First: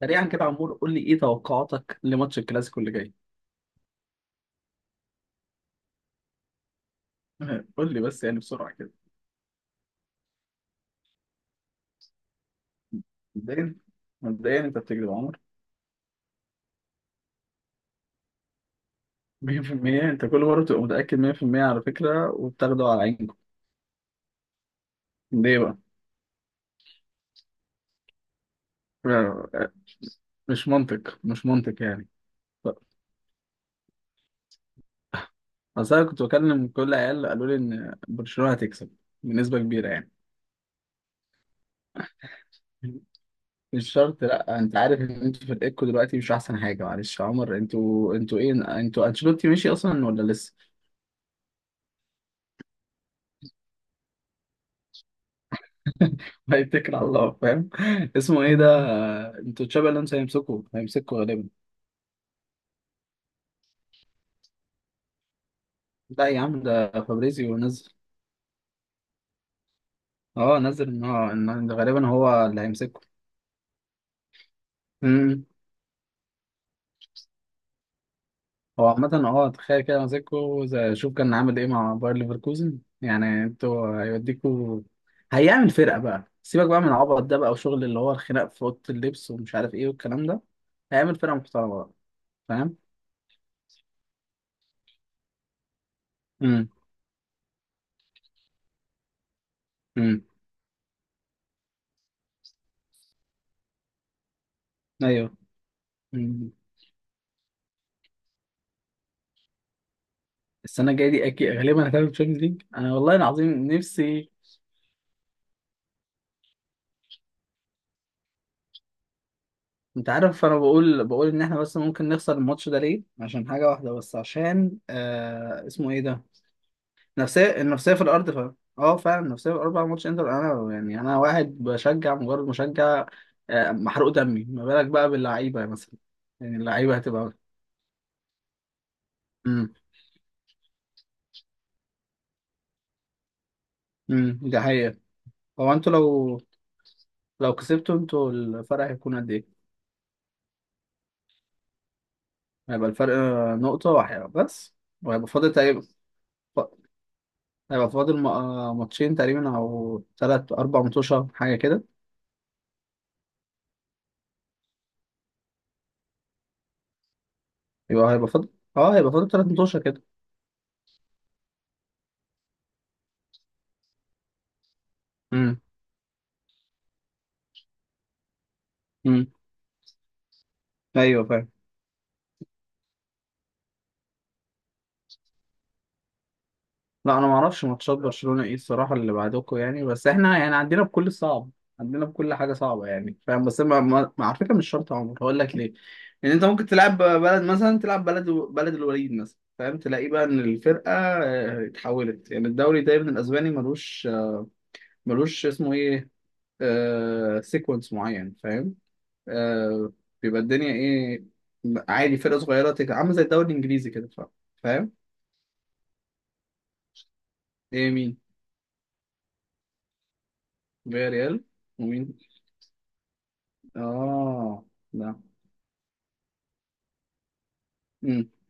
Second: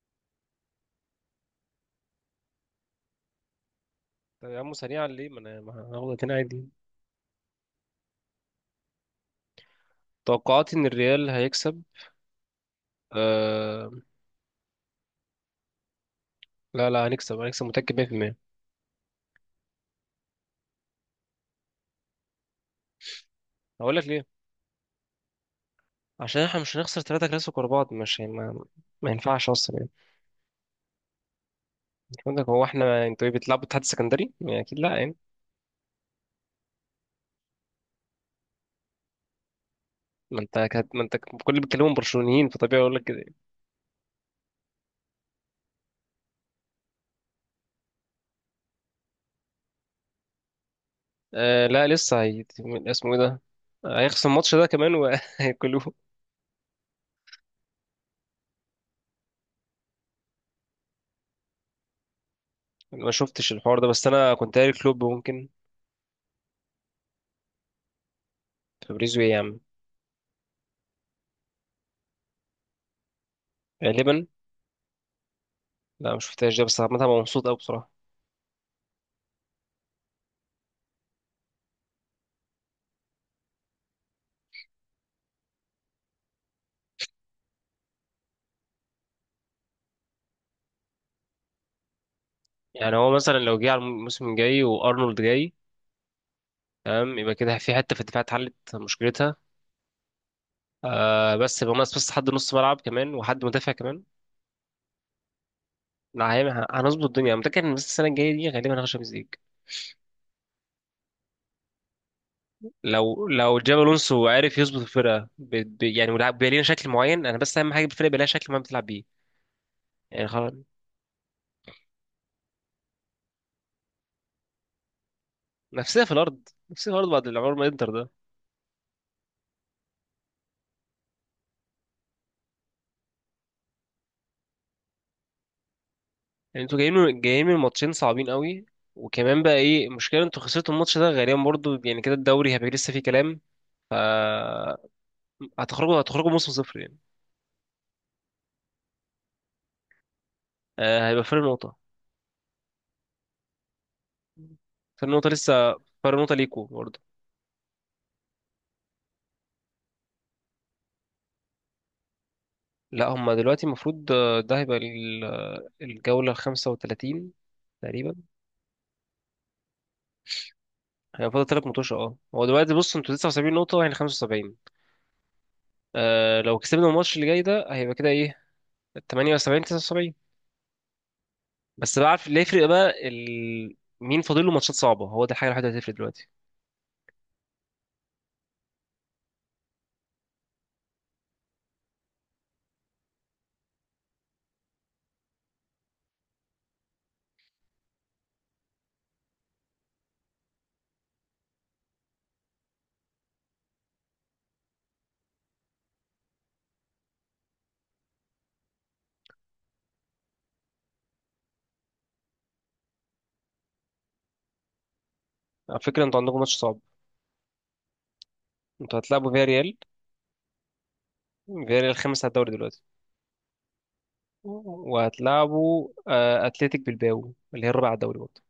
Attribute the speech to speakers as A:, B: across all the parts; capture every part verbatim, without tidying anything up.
A: سريعا كده يا عمور، قول لي ايه توقعاتك لماتش الكلاسيكو اللي جاي؟
B: طب يا عم، سريعا ليه؟ ما انا ما هاخد اتنين عادي.
A: قول لي بس يعني بسرعه كده.
B: توقعاتي ان الريال هيكسب.
A: مبدئيا
B: آه.
A: مبدئيا انت بتكذب يا عمر.
B: لا لا، هنكسب هنكسب متأكد مية في المية.
A: مية في المية؟ انت كل مره بتبقى متاكد مية في المية على فكره وبتاخده على عينكم.
B: هقول لك ليه.
A: ليه بقى؟
B: عشان احنا مش هنخسر ثلاثة كلاسيكو ورا بعض، مش ما, ما ينفعش
A: آه،
B: اصلا يعني.
A: مش منطق مش منطق يعني.
B: مش عندك، هو
A: ف-
B: احنا انتوا ايه، بتلعبوا اتحاد سكندري يعني؟ اكيد لا يعني.
A: اصل انا كنت بكلم كل عيال قالوا لي ان برشلونه هتكسب بنسبه كبيره يعني.
B: ما انت كانت ما انت كل اللي بيتكلموا برشلونيين، فطبيعي اقول لك كده يعني.
A: مش شرط، لا انت عارف ان انتوا فرقتكم دلوقتي مش احسن حاجه. معلش يا عمر، انتوا انتوا ايه؟ انتوا انشيلوتي مشي اصلا ولا؟
B: آه لا، لسه هي... اسمه ايه ده؟ هيخسر الماتش ده كمان وهياكلوه.
A: هيتكل على الله، فاهم. اسمه ايه ده؟ انتوا تشابي الونسو هيمسكوا هيمسكوا غالبا.
B: أنا ما شفتش الحوار ده، بس انا كنت قاري كلوب ممكن.
A: لا يا عم، ده فابريزيو نزل.
B: فابريزو ايه يا عم؟
A: اه نزل ان هو ان ده غالبا هو اللي هيمسكه.
B: غالبا.
A: امم
B: لا ما شفتهاش ده، بس عامة أنا مبسوط قوي بصراحة.
A: هو عامة اه، تخيل كده ماسكه زي- شوف كان عامل ايه مع باير ليفركوزن؟ يعني انتوا هيوديكوا. هيعمل فرقة بقى، سيبك بقى من العبط ده بقى وشغل اللي هو الخناق في أوضة اللبس ومش عارف ايه والكلام ده. هيعمل فرقة محترمة بقى، فاهم.
B: يعني هو مثلا لو جه على الموسم الجاي وارنولد جاي،
A: امم
B: تمام، يبقى كده في حته في الدفاع اتحلت مشكلتها.
A: امم
B: آه بس يبقى ناقص، بس حد نص ملعب كمان وحد مدافع كمان.
A: ايوه.
B: لا هي- هنظبط الدنيا، أنا متأكد إن بس السنة الجاية دي غالبا هناخد شامبيونز ليج.
A: السنه الجايه دي اكيد غالبا هتعمل تشامبيونز ليج. انا والله
B: لو لو
A: العظيم
B: جاب الونسو
A: نفسي.
B: عارف يظبط الفرقة ب... ب... يعني ولعب، بيبقى لينا شكل معين. أنا بس أهم حاجة بالفرقة يبقى لها شكل معين بتلعب بيه.
A: انت
B: يعني
A: عارف
B: خلاص.
A: انا بقول بقول ان احنا بس ممكن نخسر الماتش ده ليه؟ عشان حاجه واحده بس، عشان آه اسمه ايه
B: نفسية في
A: ده.
B: الأرض، نفسية في الأرض، بعد
A: نفسيه
B: العمر ما إنتر
A: النفسيه في
B: ده.
A: الارض فعلا، اه فعلا، النفسيه في الاربع ماتش انتر. انا يعني انا واحد بشجع، مجرد مشجع. آه محروق دمي، ما بالك بقى باللعيبه مثلا؟ يعني
B: يعني أنتوا جايين
A: اللعيبه
B: من...
A: هتبقى...
B: جايين من ماتشين صعبين قوي. وكمان بقى
A: امم
B: إيه المشكلة، أنتوا خسرتوا الماتش ده غالبا برضه، يعني كده الدوري هيبقى لسه فيه كلام.
A: امم ده حقيقه. هو انتوا
B: هتخرجوا هتخرجوا
A: لو
B: موسم صفر يعني.
A: لو كسبتوا انتوا، الفرق هيكون قد ايه؟
B: آه هيبقى فرق نقطة.
A: هيبقى الفرق آه، نقطه واحده بس.
B: فرق
A: وهيبقى
B: نقطة
A: فاضل
B: لسه.
A: تقريبا.
B: فرق نقطة ليكوا برضه.
A: هيبقى فاضل م- آه، ماتشين تقريبا او ثلاث اربع متوشه حاجه كده.
B: لا هما دلوقتي المفروض، آه، ده هيبقى ال- آه، الجولة الخمسة وتلاتين
A: يبقى
B: تقريبا.
A: هيبقى فاضل، اه هيبقى فاضل ثلاث متوشه كده.
B: هيبقى فاضل تلات ماتش. اه هو دلوقتي بص، انتوا تسعة وسبعين نقطة واحنا خمسة وسبعين.
A: امم
B: آه لو كسبنا الماتش اللي جاي ده، هيبقى كده ايه؟
A: امم
B: تمانية وسبعين، تسعة وسبعين.
A: ايوه فاهم.
B: بس بقى عارف اللي هيفرق بقى ال... مين فاضل له ماتشات صعبة. هو ده الحاجة الوحيدة اللي هتفرق دلوقتي.
A: لا انا ما اعرفش ماتشات برشلونه ايه الصراحه اللي بعدكم يعني، بس احنا يعني عندنا بكل صعب. عندنا بكل حاجه صعبه يعني، فاهم. بس ما ما ما- على فكره مش شرط يا عمر. هقول لك ليه. ان انت ممكن تلعب بلد مثلا، تلعب بلد بلد الوليد مثلا، فاهم. تلاقيه بقى ان الفرقه آه، اتحولت يعني. الدوري دايما الاسباني ملوش ملوش اسمه ايه، آه سيكونس معين، فاهم. آه بيبقى الدنيا ايه. عادي فرقة صغيرة تك... عاملة زي الدوري الانجليزي كده. ف- فاهم.
B: على فكرة انتوا عندكم ماتش صعب.
A: ايه؟ مين؟
B: انتوا هتلعبوا فيا ريال.
A: فيا ريال.
B: فيا ريال
A: ومين؟
B: خامس على الدوري دلوقتي.
A: اه، لا.
B: وهتلعبوا آه، اتلتيك بالباو اللي هي الرابعه على الدوري
A: امم
B: برضه.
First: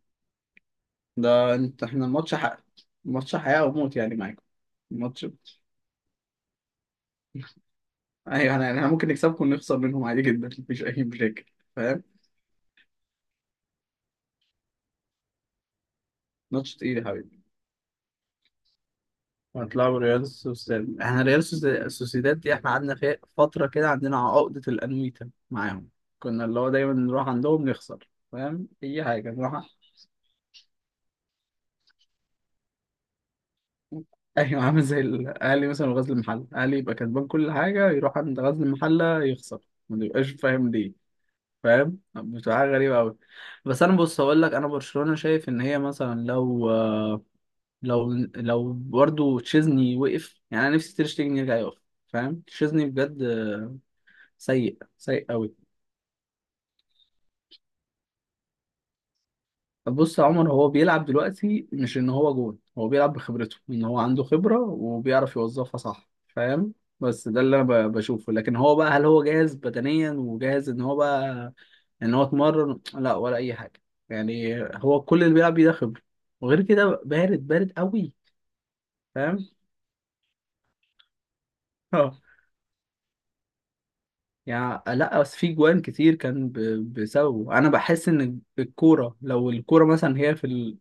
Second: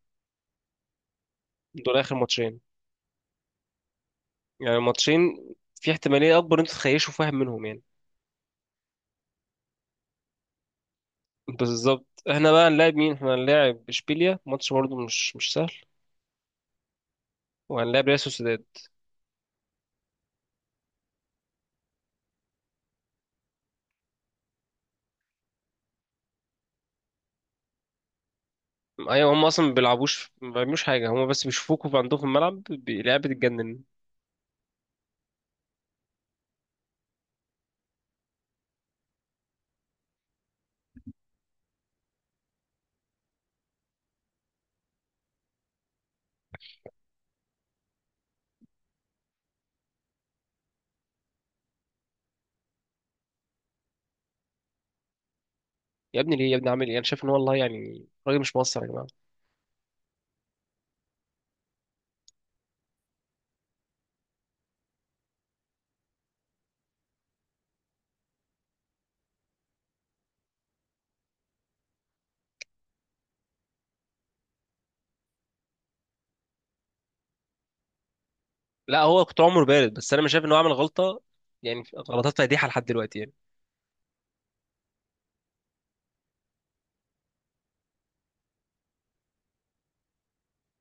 A: ده انت
B: دول
A: احنا
B: اخر
A: الماتش
B: ماتشين.
A: حق. الماتش حياة وموت يعني معاكم.
B: يعني ماتشين.
A: الماتش...
B: في احتماليه اكبر ان انتوا تخيشوا، فاهم، منهم يعني.
A: ايوه، احنا احنا ممكن نكسبكم ونخسر منهم عادي جدا، مفيش اي مشاكل. فاهم.
B: بالظبط. احنا بقى هنلاعب مين؟ احنا هنلاعب اشبيليا، ماتش برضه مش مش سهل.
A: ماتش تقيل يا حبيبي.
B: وهنلاعب ريال سوسيداد.
A: هتلعبوا ريال سوسيداد، احنا ريال سوسي- سوسيداد دي احنا قعدنا فيها فترة كده، عندنا عقدة الأنويتا معاهم. كنا اللي هو دايما نروح عندهم نخسر فاهم، اي حاجه
B: ايوه، هم اصلا
A: نروح.
B: ما بيلعبوش ما بيعملوش حاجه، هم بس بيشوفوكوا في عندهم في الملعب، بي- اللعيبه بتتجنن.
A: ايوه عامل زي الاهلي مثلا وغزل المحله، الاهلي يبقى كسبان كل حاجه يروح عند غزل المحله يخسر، ما بيبقاش فاهم ليه. فاهم، بتبقى حاجه غريبه قوي. بس انا بص، هقول لك انا برشلونه شايف ان هي مثلا لو لو لو برضو تشيزني وقف يعني. انا نفسي تير شتيجن يرجع يقف، فاهم. تشيزني بجد سيء سيء قوي.
B: يا ابني ليه؟ يا ابني عامل ايه؟ انا شايف ان هو والله يعني راجل مش مقصر يا جماعه.
A: بص يا عمر، هو بيلعب دلوقتي مش ان هو جون، هو بيلعب بخبرته، ان هو عنده خبرة وبيعرف يوظفها صح فاهم. بس ده اللي انا ب- بشوفه. لكن هو بقى، هل هو جاهز بدنيا وجاهز ان هو بقى، ان هو اتمرن لا ولا اي حاجة. يعني هو كل اللي بيلعب بيه ده خبرة. وغير كده بارد بارد قوي.
B: لا هو كنت
A: فاهم.
B: عمره بارد، بس انا مش شايف ان هو عمل غلطه يعني،
A: اه.
B: غلطات فادحه لحد دلوقتي يعني.
A: يعني لا، بس في جوان كتير كان ب- بسببه، انا بحس ان الكورة لو الكورة مثلا هي في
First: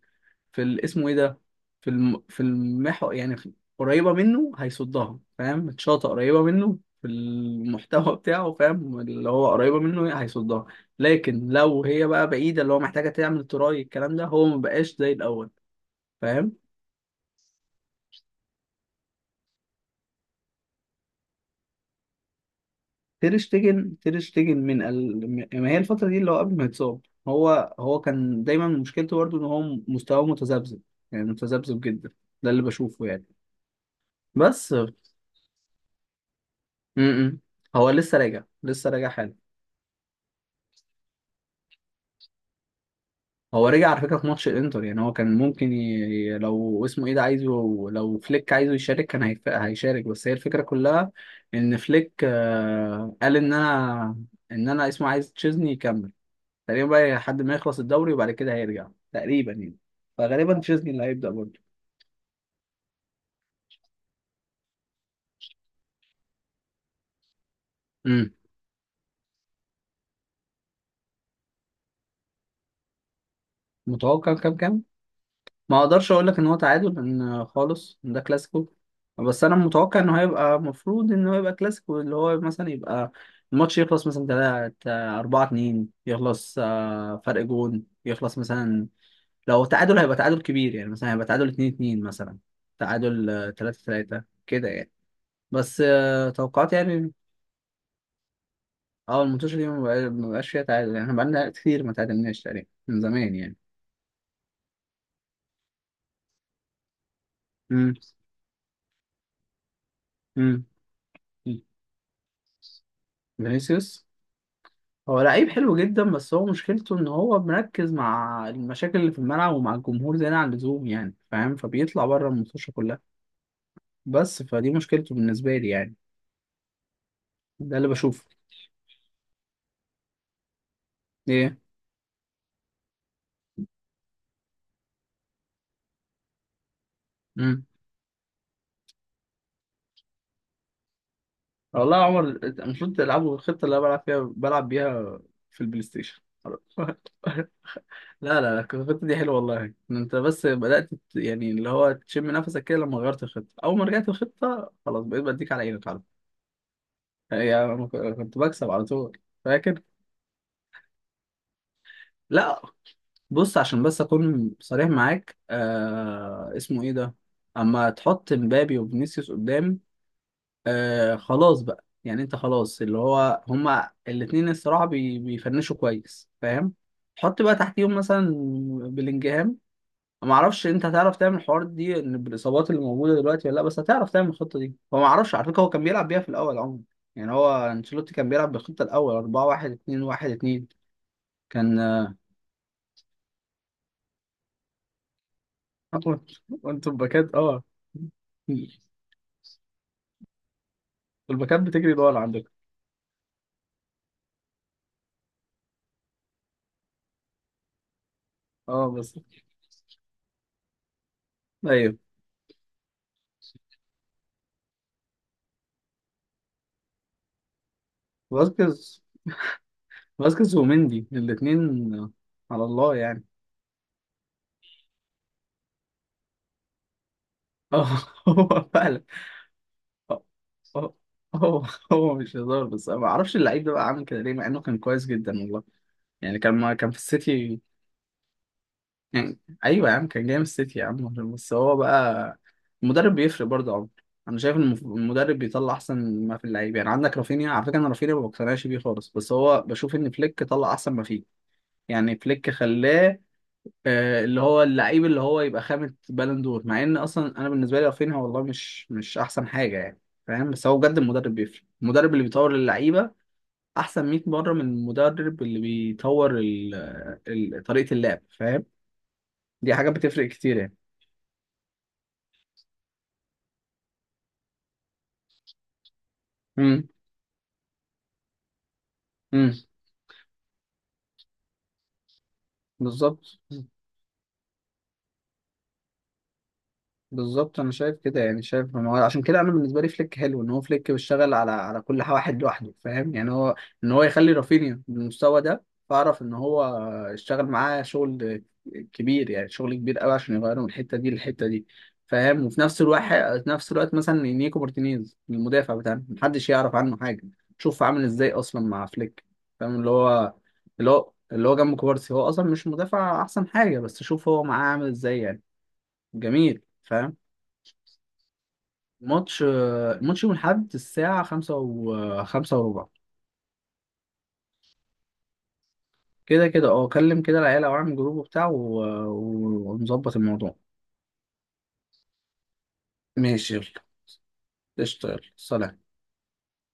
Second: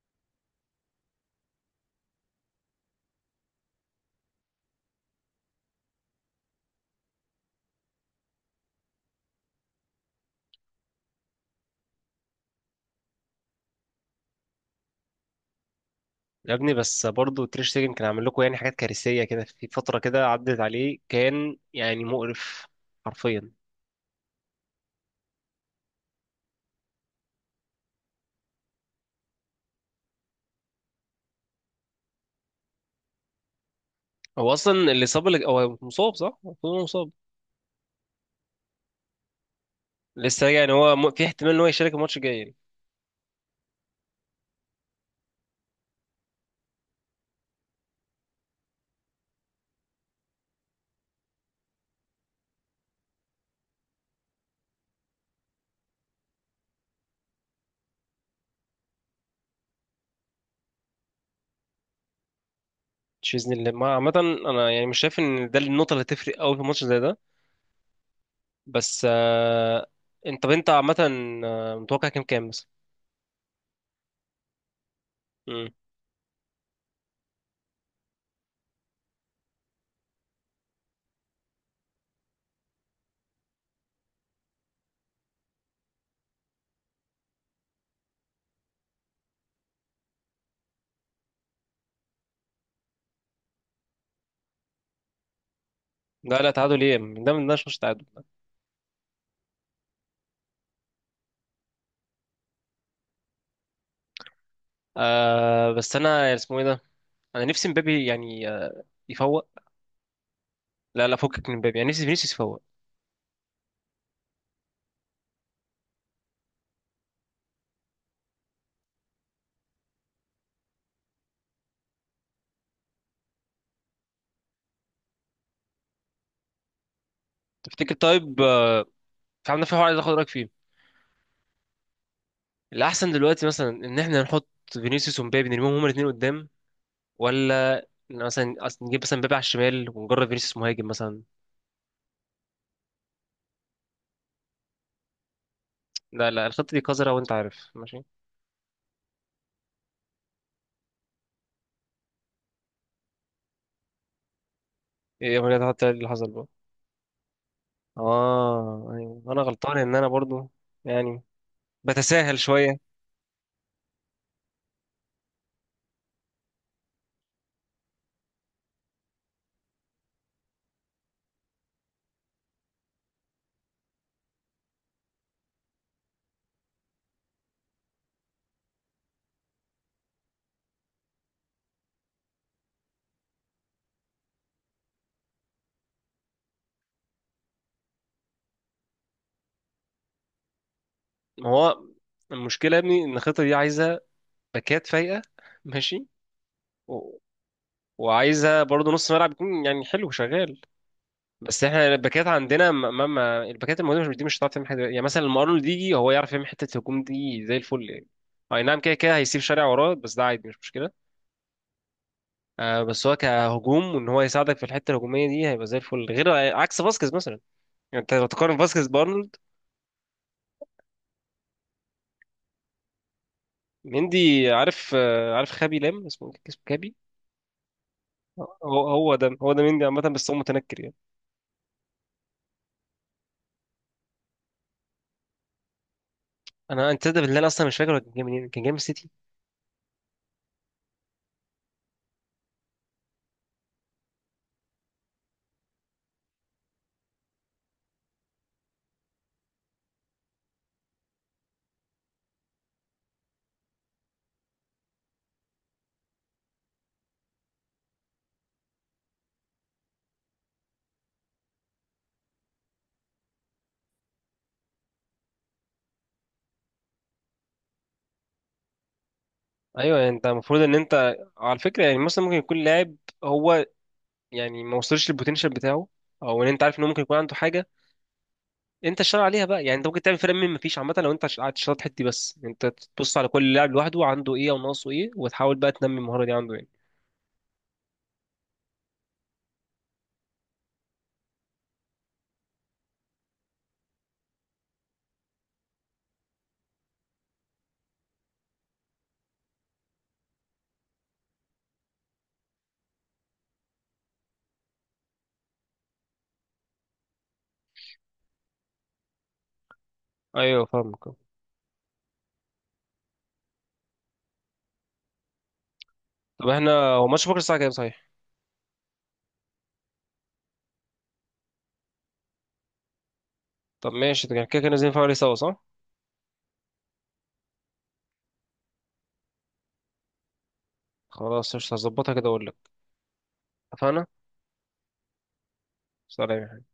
A: في ال- اسمه ايه ده، في الم... في المحور يعني، في... قريبة منه هيصدها فاهم، الشاطئ قريبة منه في المحتوى بتاعه فاهم، اللي هو قريبة منه هي- هيصدها. لكن لو هي بقى بعيدة، اللي هو محتاجة تعمل تراي، الكلام ده هو مبقاش زي الأول،
B: يا
A: فاهم.
B: ابني بس برضه تير شتيجن كان عامل لكم يعني حاجات كارثيه كده، في فتره كده عدت عليه كان يعني مقرف،
A: تير
B: حرفيا.
A: شتيجن تير شتيجن من ال... ما هي الفترة دي اللي هو قبل ما يتصاب. هو هو كان دايما مشكلته برضه ان هو مستواه متذبذب، يعني متذبذب جدا. ده اللي بشوفه يعني.
B: هو
A: بس
B: اصلا اللي صاب، اللي هو مصاب صح؟ المفروض هو
A: م
B: مصاب.
A: -م. هو لسه راجع، لسه راجع حالا.
B: لسه راجع يعني. هو م- في احتمال ان هو يشارك الماتش الجاي يعني؟
A: هو رجع على فكرة في ماتش الانتر. يعني هو كان ممكن ي... لو اسمه ايه ده عايزه، لو فليك عايزه يشارك كان هيف... هيشارك. بس هي الفكرة كلها، ان فليك آه، قال ان انا، ان انا اسمه عايز تشيزني يكمل تقريبا بقى لحد ما يخلص الدوري، وبعد كده هيرجع تقريبا يعني. فغالبا تشيزني اللي هيبدأ برضه.
B: مش باذن الله ما- عامه. انا يعني مش شايف ان ده النقطه اللي هتفرق قوي في ماتش زي ده.
A: امم
B: بس آه... انت طب انت عامه، آه، متوقع كام كام مثلا؟
A: متوقع كام كام؟
B: مم.
A: ما اقدرش اقول لك ان هو تعادل لان خالص ده كلاسيكو. بس انا متوقع انه هيبقى، المفروض انه هيبقى كلاسيكو اللي هو مثلا يبقى الماتش يخلص مثلا تلاتة أربعة اتنين، يخلص آه، فرق جون يخلص مثلا. لو تعادل هيبقى تعادل كبير، يعني مثلا هيبقى تعادل اثنين اثنين مثلا، تعادل ثلاثة تلاتة كده يعني. بس آه،
B: لا لا،
A: توقعات
B: تعادل ايه؟
A: يعني.
B: ده من ده مش ماتش تعادل.
A: اه الماتش دي ما بقى- ما بقاش فيها تعادل. يعني احنا بقالنا كتير ما تعادلناش تقريبا من زمان يعني.
B: آه... بس انا اسمه ايه ده؟ انا نفسي
A: امم
B: مبابي يعني آه، يفوق.
A: امم
B: لا لا، فكك من مبابي، يعني نفسي فينيسيوس يفوق.
A: فينيسيوس. هو لعيب حلو جدا، بس هو مشكلته ان هو مركز مع المشاكل اللي في الملعب ومع الجمهور زيادة عن اللزوم يعني فاهم، فبيطلع بره المنتوشه كلها. بس فدي مشكلته بالنسبة لي يعني. ده اللي
B: تفتكر
A: بشوفه.
B: طيب، آه، في عندنا في حوار عايز اخد رايك فيه.
A: ايه؟
B: الاحسن دلوقتي مثلا ان احنا نحط فينيسيوس ومبابي، نرميهم هما الاثنين قدام،
A: امم
B: ولا مثلا أصل نجيب مثلا مبابي على الشمال ونجرب فينيسيوس مهاجم مثلا؟
A: والله يا عمر، أنت المفروض تلعبوا الخطة اللي انا بلعب فيها بلعب بيها في البلاي ستيشن.
B: لا لا الخطه دي قذره وانت عارف، ماشي.
A: لا لا لا الخطة دي حلوة والله. إن انت بس بدأت ت- يعني اللي هو تشم نفسك كده، لما غيرت الخطة اول ما رجعت الخطة خلاص بقيت
B: ايه يا
A: بديك على
B: مريم،
A: عينك
B: حتى
A: على
B: اللي
A: طول.
B: حصل بقى.
A: يعني أنا ك- كنت بكسب على
B: اه
A: طول،
B: ايوه، انا غلطان
A: فاكر.
B: ان انا برضو يعني بتساهل
A: لا
B: شويه.
A: بص عشان بس اكون صريح معاك، آه اسمه ايه ده، اما تحط مبابي وفينيسيوس قدام، آه خلاص بقى، يعني انت خلاص اللي هو هما الاتنين الصراحه بي بيفنشوا كويس فاهم. حط بقى تحتيهم مثلا بلينجهام. ما اعرفش انت هتعرف تعمل الحوار دي إن بالاصابات اللي موجوده دلوقتي ولا لا، بس هتعرف تعمل الخطه دي. هو ما اعرفش على فكره، هو كان بيلعب بيها في الاول عموما. يعني هو انشيلوتي كان بيلعب بالخطه الاول اربعة واحد اتنين واحد اتنين.
B: ما
A: كان
B: هو
A: آه،
B: المشكله يا ابني ان الخطه دي عايزه باكات فايقه، ماشي،
A: آه، وانتوا
B: و...
A: الباكات اه.
B: وعايزه برضو نص ملعب يكون يعني حلو شغال.
A: الباكات
B: بس احنا
A: بتجري دول
B: الباكات
A: عندك،
B: عندنا ما ما ما- الباكات الموجوده مش دي، مش هتعرف تعمل حاجه، يعني مثلا لما ارنولد يجي هو يعرف يعمل حته الهجوم دي زي الفل يعني. اي نعم،
A: اه
B: كده كده
A: بس.
B: هيسيب شارع وراه، بس ده عادي مش مشكله.
A: ايوه
B: آه بس هو كهجوم وان هو يساعدك في الحته الهجوميه دي هيبقى زي الفل، غير عكس فاسكيز مثلا. يعني انت لو تقارن فاسكيز
A: فاسكيز.
B: بارنولد.
A: فاسكيز ومندي الاثنين على الله يعني.
B: مندي، عارف آه عارف خابي لام، اسمه إيه؟ اسمه كابي.
A: اه. هو
B: هو
A: فعلا
B: هو ده هو ده مندي عامه
A: آه،
B: بس هو متنكر
A: آه،
B: يعني.
A: هو. هو مش هزار، بس أنا ما اعرفش اللعيب ده بقى عامل كده ليه مع انه كان كويس جدا والله. يعني كان ما كان
B: انا
A: في
B: انت ده بالله، أنا
A: السيتي
B: اصلا مش فاكر هو كان جاي منين، كان جاي من السيتي.
A: يعني. ايوه يا عم كان جاي من السيتي يا عم. بس هو بقى المدرب بيفرق برضه يا عمر. انا شايف ان المف- المدرب بيطلع احسن ما في اللعيبه، يعني عندك رافينيا على فكره، انا رافينيا ما بقتنعش بيه خالص بس هو بشوف ان فليك طلع احسن ما فيه. يعني فليك خلاه آه، اللي هو اللعيب اللي هو يبقى خامة بالون دور، مع ان اصلا انا بالنسبه لي رافينيا والله مش مش احسن حاجه يعني، فاهم. بس هو بجد المدرب بيفرق، المدرب اللي بيطور اللعيبه احسن مية مره من المدرب اللي بيطور ال- ال- طريقه اللعب، فاهم. دي حاجه
B: ايوه، يعني انت
A: بتفرق كتير
B: المفروض ان
A: يعني.
B: انت على فكره، يعني مثلا ممكن يكون لاعب، هو، يعني ما وصلش للبوتنشال بتاعه، او ان انت عارف انه
A: امم
B: ممكن يكون عنده حاجه انت تشتغل عليها
A: امم
B: بقى. يعني انت ممكن تعمل فرق من ما فيش عامه، لو انت قاعد تشتغل الحته دي، بس انت تبص على
A: بالظبط.
B: كل لاعب لوحده عنده ايه او ناقصه ايه وتحاول بقى تنمي المهاره دي عنده يعني.
A: بالظبط انا شايف كده يعني، شايف ما هو عشان كده انا بالنسبه لي فليك حلو ان هو فليك بيشتغل على على كل واحد لوحده، فاهم. يعني هو ان هو يخلي رافينيا بالمستوى ده، فاعرف ان هو اشتغل معاه شغل كبير يعني شغل كبير قوي عشان يغيره من الحته دي للحته دي، فاهم. وفي نفس الوقت نفس الوقت مثلا نيكو مارتينيز المدافع بتاعنا محدش يعرف عنه حاجه، شوف عامل ازاي اصلا مع فليك، فاهم. اللي هو
B: ايوه
A: اللي
B: فاهمك.
A: هو اللي هو جنب كوبارسي، هو اصلا مش مدافع احسن حاجه، بس شوف هو معاه عامل ازاي يعني.
B: طب
A: جميل
B: احنا، هو
A: فاهم.
B: ماتش بكره الساعه كام صحيح؟
A: ماتش ماتش يوم الأحد الساعة خمسة و خمسة وربع.
B: طب ماشي، يعني كده كده لازم نتفرج عليه سوا صح؟
A: كده كده اه، كلم كده العيال أو اعمل جروب وبتاع و... ونظبط الموضوع.
B: خلاص قشطة، هظبطها كده اقول لك.
A: ماشي يلا،
B: اتفقنا.
A: اشتغل. سلام.
B: سلام.